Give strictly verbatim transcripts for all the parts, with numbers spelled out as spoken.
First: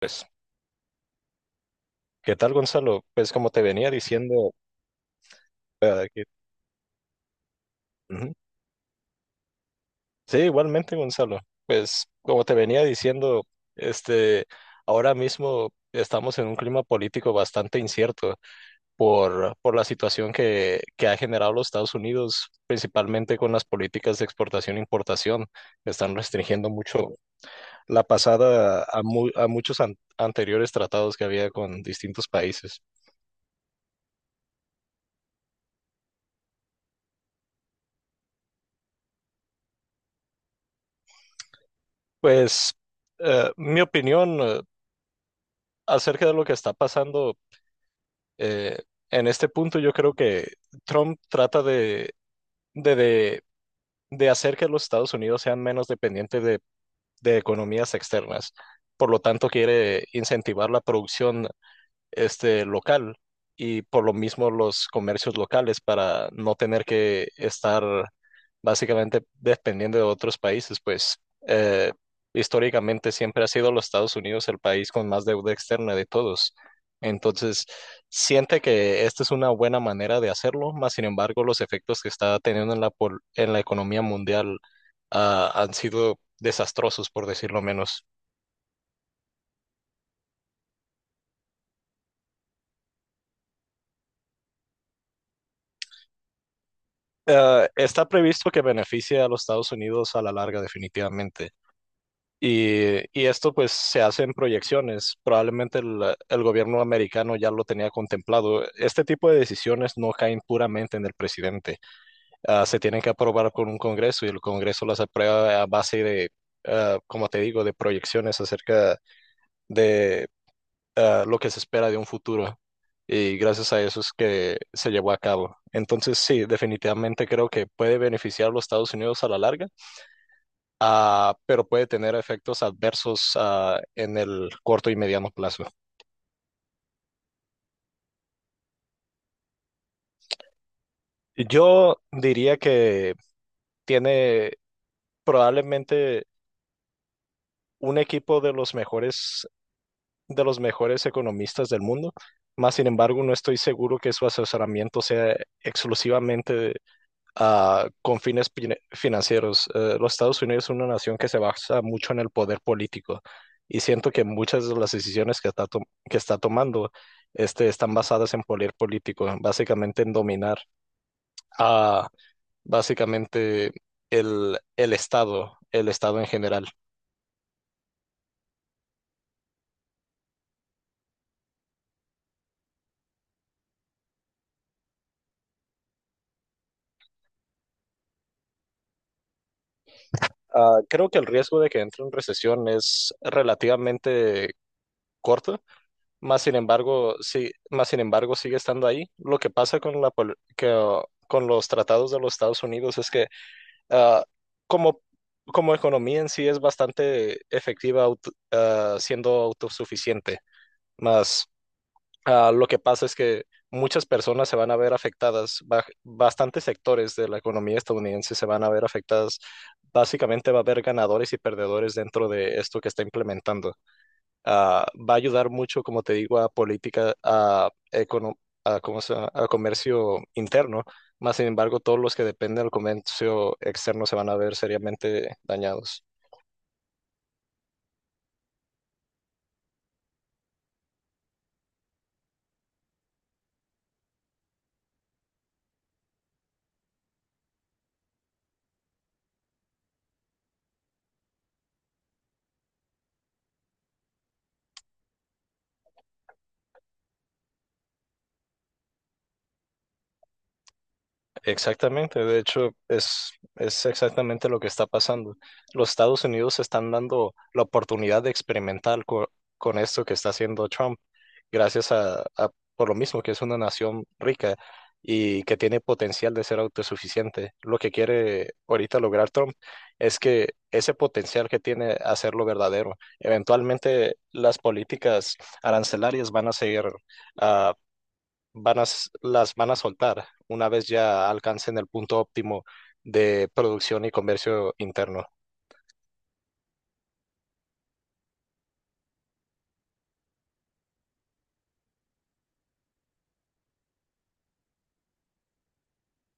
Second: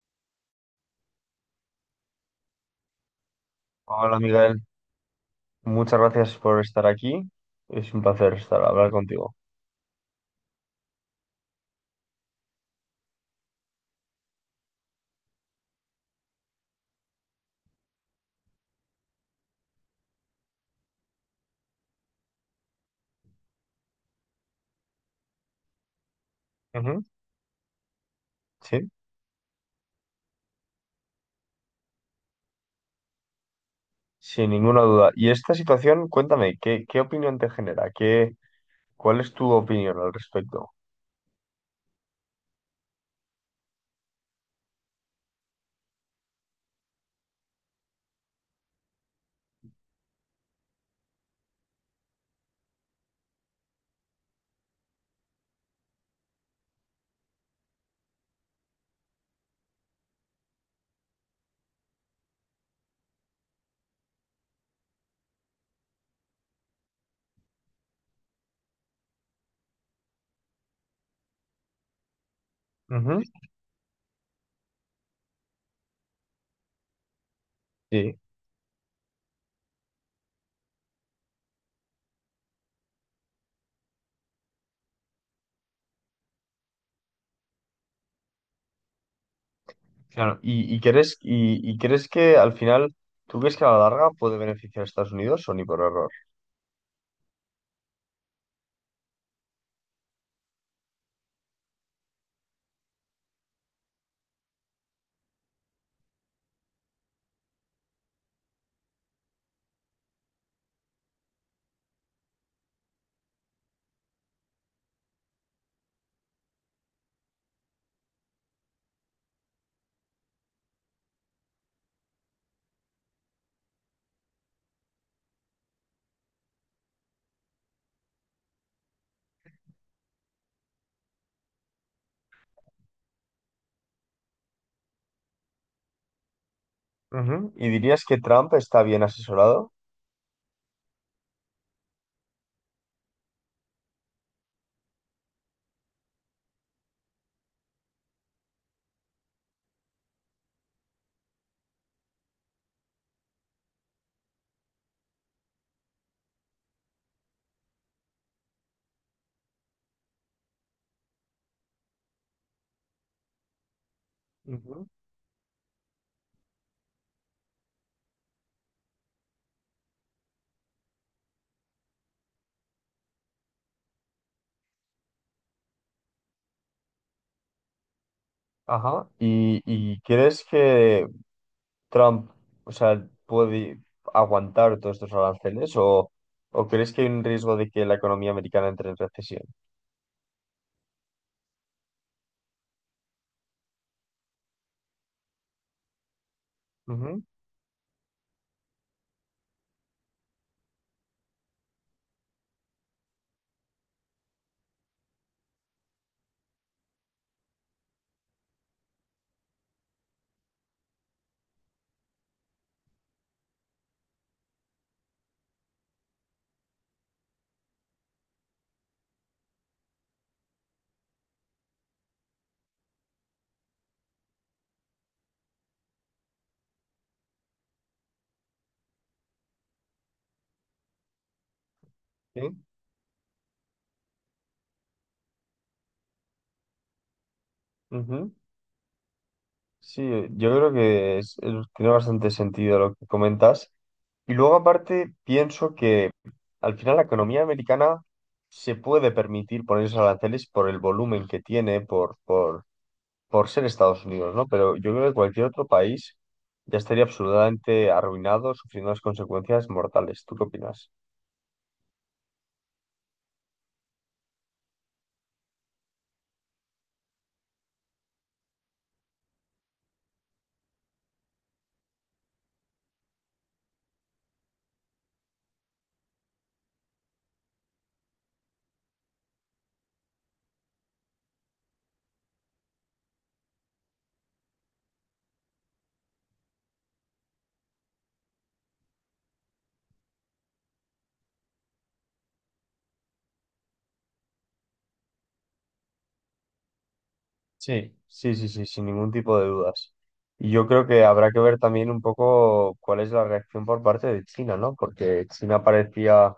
Pues, ¿qué tal, Gonzalo? Pues, como te venía Hola diciendo, Miguel, muchas eh, que- gracias por estar aquí. Es un ujú. placer estar hablar contigo. Sí, igualmente, Gonzalo. Pues, como te venía diciendo, este, ahora mismo estamos en un clima político bastante incierto por, por la situación que, que ha generado los Estados Unidos, principalmente con las políticas de exportación e importación. Están restringiendo Ujú. mucho la pasada Sí, a, mu- a muchos an- anteriores tratados que había con distintos países. sin ninguna duda. Y esta situación, cuéntame, ¿qué, qué opinión te genera? ¿Qué, cuál es tu opinión al respecto? Pues, eh, mi opinión. eh, acerca de lo que está pasando eh, en este punto, yo creo que Trump trata de, de, de, de hacer que los Estados Unidos sean menos dependientes de, de economías externas. Por lo tanto, quiere incentivar la producción este local y por lo mismo los comercios locales para no tener que estar básicamente dependiendo de otros países, pues eh, históricamente Ujú. siempre ha sido los Estados Unidos el país con más deuda externa de todos. Entonces, Sí, siente que esta es una buena manera de hacerlo, más sin embargo, los efectos que está teniendo en la, pol- en la economía mundial ah, han sido desastrosos, por decirlo menos. claro. ¿Y, y crees, y, y crees que al final, tú crees que a la larga puede beneficiar a Estados Unidos o ni por error? Eh, está previsto que beneficie a los Estados Unidos a la larga, definitivamente. Y, y esto pues se hace en proyecciones. Probablemente el, el gobierno americano ya lo tenía contemplado. Este tipo de decisiones no caen puramente en el presidente. Ah, se tienen que aprobar con un Congreso y el Congreso las aprueba a base de, ah, como te digo, de proyecciones acerca de ah, lo que se espera de un futuro. Y gracias a eso es que se llevó a cabo. Entonces, sí, definitivamente creo que puede beneficiar a los Estados Unidos a la larga, ah, pero puede tener efectos adversos ah, en el corto y mediano plazo. Ujú. ¿Y dirías que Trump está bien asesorado? Yo diría que tiene probablemente un equipo de los mejores, de los mejores economistas del mundo. Más sin embargo, no estoy seguro que su asesoramiento sea exclusivamente ah, con fines pine- financieros. Eh, los Estados Unidos es una nación que se basa mucho en el poder político y siento que muchas de Ujú. las decisiones que está, to- que está tomando este, están basadas en poder político, básicamente en dominar a básicamente el, el Estado, el Estado en general. Ajá. ¿Y, y crees que Trump, o sea, puede aguantar todos estos aranceles o, o crees que hay un riesgo de que la economía americana entre en recesión? Ah, creo que el riesgo de que entre en recesión es relativamente corto. Más sin embargo, Ujú, sí, más sin embargo sigue estando ahí. Lo que pasa con la pol- que, uh, con los tratados de los Estados Unidos es que ah, como, como economía en sí es bastante efectiva auto- ah, siendo autosuficiente. Más ah, lo que pasa es que muchas personas se van a ver afectadas, ba- bastantes sectores de la economía estadounidense se van a ver afectadas. Básicamente va a haber ganadores y perdedores dentro de esto que está implementando, ah, va a ayudar mucho, como te digo, a política, a, econo- a, ¿cómo se llama? A comercio interno. Más sin embargo, todos los que sí, dependen del comercio externo se van a ver seriamente dañados. ujú. Sí, yo creo que es- es- tiene bastante sentido lo que comentas. Y luego aparte pienso que al final la economía americana se puede permitir poner esos aranceles por el volumen que tiene, por por. por ser Estados Unidos, ¿no? Pero yo creo que cualquier otro país ya estaría absolutamente arruinado, sufriendo las consecuencias mortales. ¿Tú qué opinas? Exactamente, de hecho, es, es exactamente lo que está pasando. Los Estados Unidos están dando la oportunidad de experimentar co- con esto que está haciendo Trump. Gracias a, a- por lo mismo que es una nación rica y que tiene potencial de ser autosuficiente. Lo que quiere ahorita lograr Trump es que ese potencial que tiene hacerlo verdadero. Eventualmente las políticas arancelarias van a seguir, ah, van a, s- las van a soltar una vez ya alcancen el punto óptimo de producción y comercio interno. Sí. Sí, sí, sí, sin ningún tipo de dudas. Y yo creo que habrá que ver también un poco cuál es la reacción por parte de China, ¿no? Porque China parecía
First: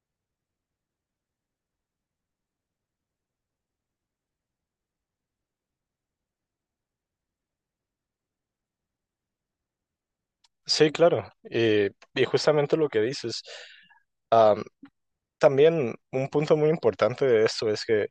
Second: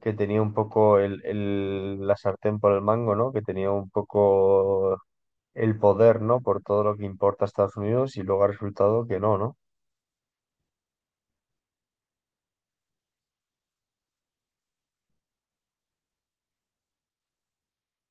que tenía un poco el, el- la sartén por el mango, ¿no? Que tenía un poco el poder, ¿no? Por todo lo que importa a Estados Unidos y luego ha resultado que no, ¿no? Sí, claro. Y, y justamente lo que dices. También un punto muy importante de esto es que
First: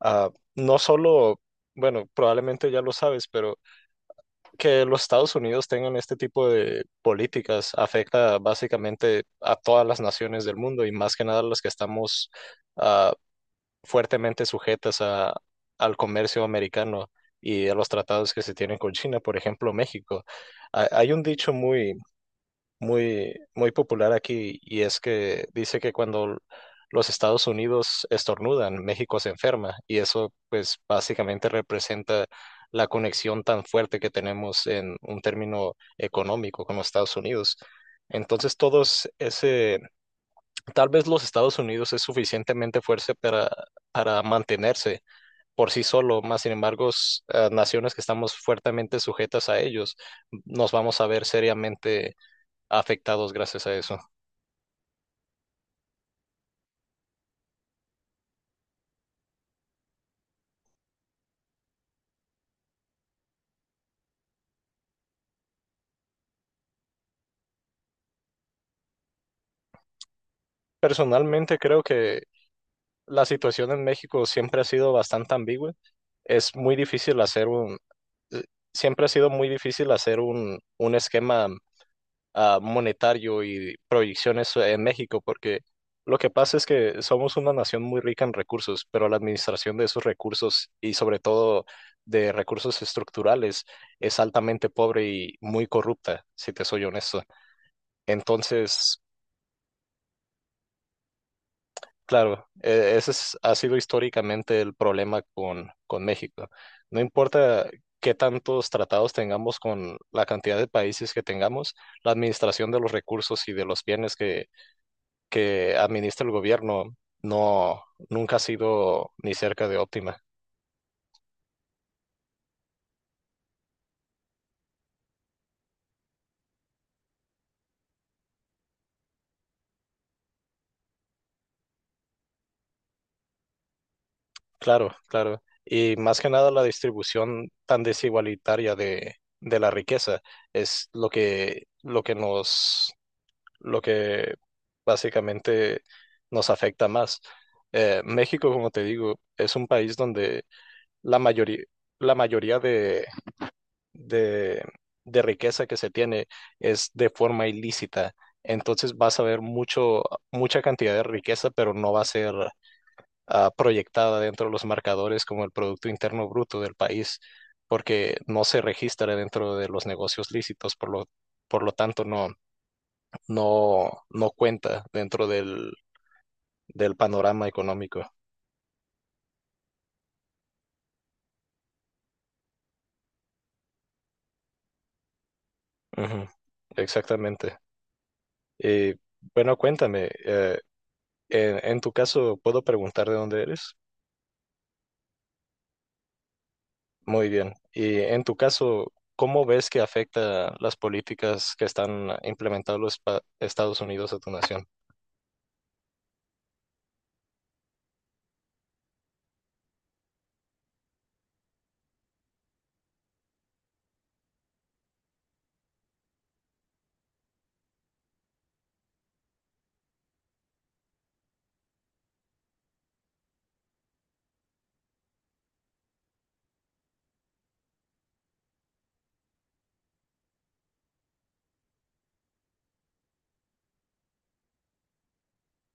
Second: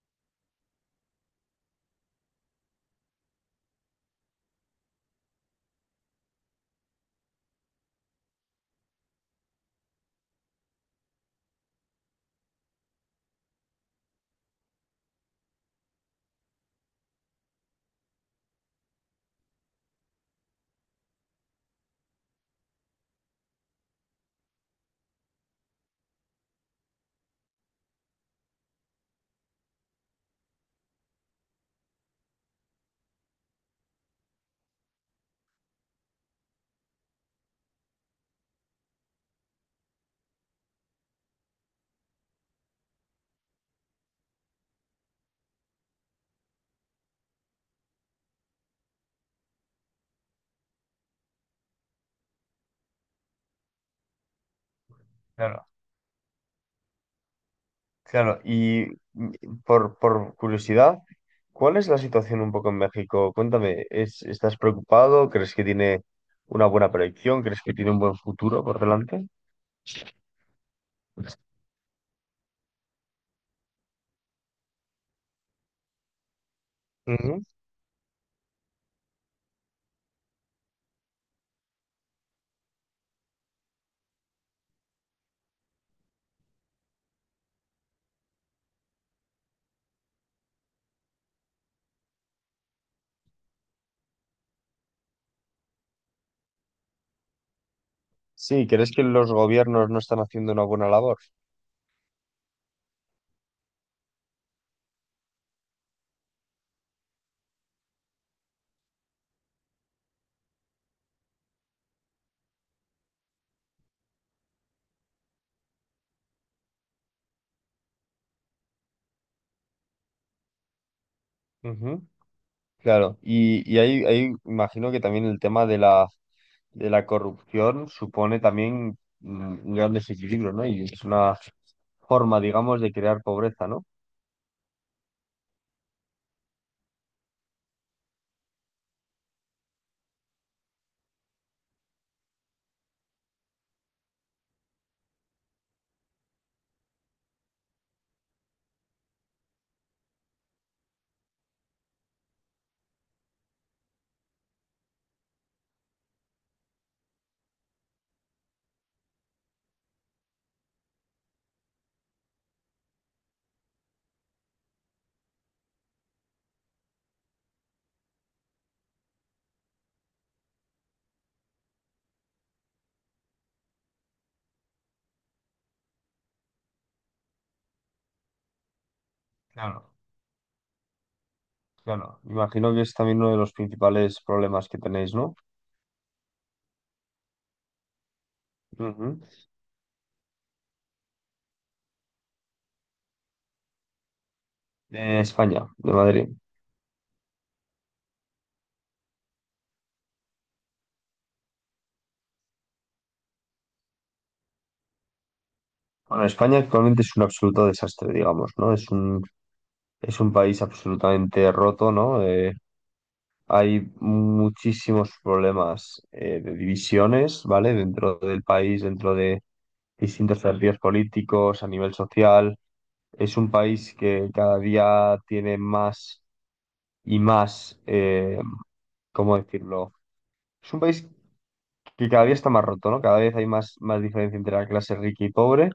ah, no solo, bueno, probablemente ya lo sabes, pero que los Estados Unidos tengan este tipo de políticas afecta básicamente a todas las naciones del mundo y más que nada las que estamos ah, fuertemente sujetas a, al comercio americano y a los tratados que se tienen con China, por ejemplo, México. Ah, Hay un dicho muy muy, muy popular aquí y es que dice que cuando los Estados Unidos estornudan, México se enferma y eso pues básicamente representa la conexión tan fuerte que tenemos en un término económico con los Estados Unidos. Entonces todos ese, tal vez los Estados Unidos es suficientemente fuerte para, para mantenerse por sí solo, más sin embargo, s- eh, naciones que estamos fuertemente sujetas a ellos, nos vamos a ver seriamente afectados gracias a eso. Claro. Claro, y mm, por, por curiosidad, ¿cuál es la situación un poco en México? Cuéntame, ¿es, estás preocupado? ¿Crees que tiene una buena proyección? ¿Crees que tiene un buen futuro por delante? Personalmente creo que la situación en México siempre ha sido bastante ambigua. Es muy difícil Ujú. hacer un, eh, siempre ha sido muy difícil hacer un, un esquema ah, monetario y proyecciones en México, porque lo que pasa es que somos una nación muy rica en recursos, pero la administración de esos recursos y sobre todo de recursos estructurales es altamente pobre y muy corrupta, si te soy honesto. Sí, ¿crees Entonces, que los gobiernos no están haciendo una buena labor? claro, e- ese es- ha sido históricamente el problema con, con México. No importa qué tantos tratados tengamos con la cantidad de países que tengamos, la administración de los recursos y de los bienes que, que administra el gobierno no, nunca ha sido ni cerca de óptima. Ujú. Claro, y, y ahí, ahí imagino que también el tema de la, de la corrupción supone también mm, un gran desequilibrio, ¿no? Y es una forma, digamos, de crear pobreza, ¿no? Claro, claro. Y más que nada la distribución tan desigualitaria de, de la riqueza es lo que, lo que nos lo que básicamente nos afecta más. Eh, México, como te digo, es un país donde la mayoría, la mayoría de, de, de riqueza que se tiene es de forma ilícita. Entonces vas a ver mucho, mucha cantidad de riqueza, pero no va a ser ah, proyectada dentro de los marcadores como el Producto Interno Bruto del país, porque no se registra dentro de los negocios lícitos, por lo, por lo tanto no no, no cuenta dentro del, del panorama económico. Claro. Claro, imagino que es también uno de los principales problemas que tenéis, ¿no? Ujú, exactamente. Y Ujú. bueno, cuéntame, eh, en, en tu caso, ¿puedo preguntar de dónde eres? De España, de Madrid. Muy bien. Y en tu caso, ¿cómo ves que afecta las políticas que están implementando los pa- Estados Unidos a tu nación? Bueno, España actualmente es un absoluto desastre, digamos, ¿no? Es un, es un país absolutamente roto, ¿no? Eh, hay muchísimos problemas eh, de divisiones, ¿vale? Dentro del país, dentro de distintos partidos políticos, a nivel social. Es un país que cada día tiene más y más, eh, ¿cómo decirlo? Es un país que cada día está más roto, ¿no? Cada vez hay más, más diferencia entre la clase rica y pobre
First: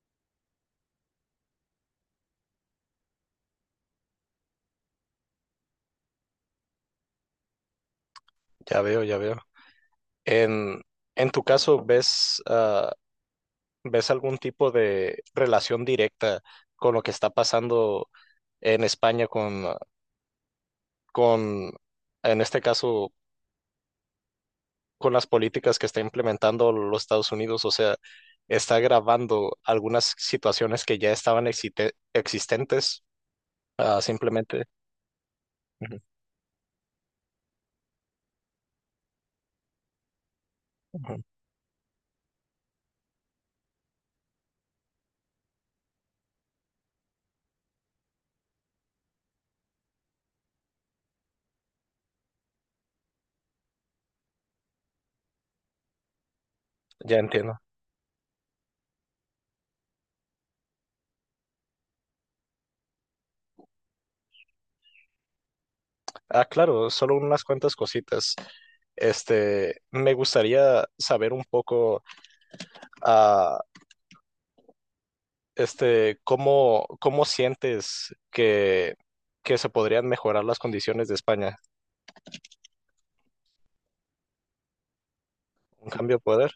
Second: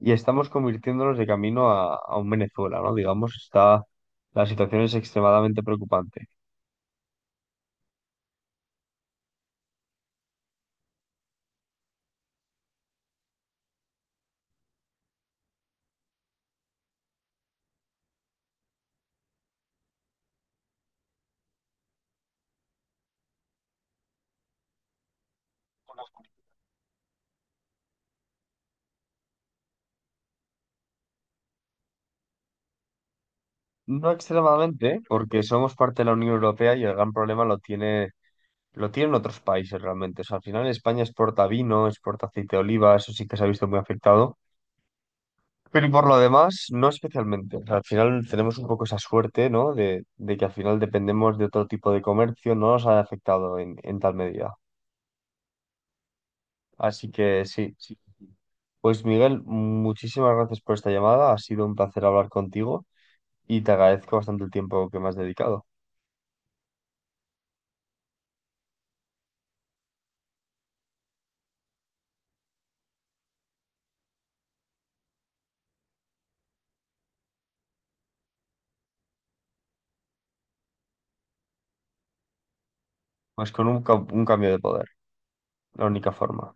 y estamos convirtiéndonos de camino a, a un Venezuela, ¿no? Digamos, está, la situación es extremadamente preocupante. Ya veo, ya veo. En, en tu caso, ¿ves, ah, ves algún tipo de relación directa con lo que está pasando en España con con, en este caso, con las políticas que está implementando los Estados Unidos, o sea, está agravando algunas situaciones que ya estaban existe- existentes, ah, No simplemente. extremadamente, porque somos Ujú, parte de la Unión Europea y el gran problema lo tiene, lo tienen otros países realmente. O sea, al final España ujú, exporta vino, exporta aceite de oliva, eso sí que se ha visto muy afectado. Pero y por lo demás, no especialmente. O sea, al final tenemos un poco esa suerte, ¿no? De, de que al final dependemos de otro tipo de comercio, no nos ha afectado en, en tal medida. Así ya que entiendo. sí. Sí. Pues Miguel, muchísimas gracias por esta llamada. Ha sido un placer hablar contigo y te agradezco bastante el tiempo que me has dedicado. Ah, claro, solo unas cuantas cositas. Este, me gustaría saber un poco, ah, este, cómo, cómo sientes que, que se podrían mejorar las condiciones de España. Pues con un, ca- un cambio de poder, la ¿Un única cambio de poder? forma.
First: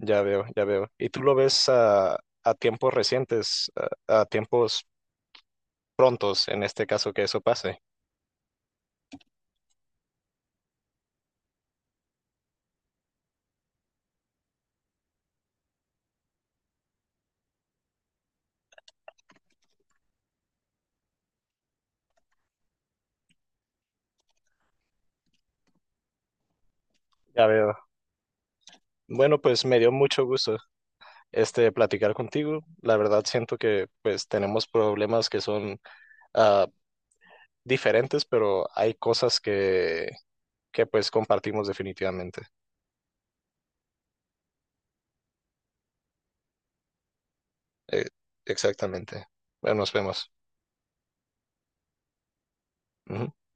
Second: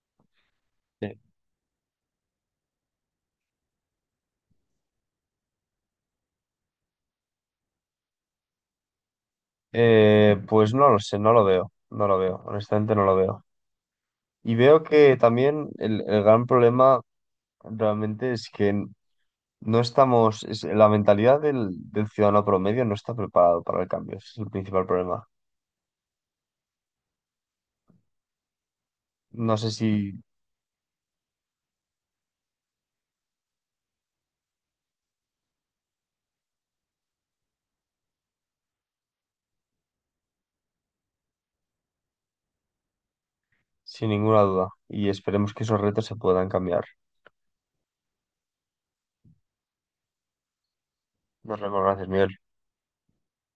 Ya veo, ya veo. ¿Y Sí. tú lo ves a, a tiempos recientes, a, a tiempos prontos, en este caso que eso pase? Eh, pues no lo sé, no lo veo, no lo veo, honestamente no lo veo. Y veo que también el el gran problema realmente es que no estamos, es- la mentalidad del, del ciudadano promedio no está preparado para el cambio, ese es el principal problema. Ya veo. Bueno, No pues sé me dio si, mucho gusto este platicar contigo. La verdad siento que pues tenemos problemas que son ah, diferentes, pero hay cosas que, que pues compartimos definitivamente. sin ninguna duda, y esperemos que esos retos se puedan cambiar. Eh, Exactamente. Bueno, nos vemos. Nos vemos, gracias, Miguel. Ujú.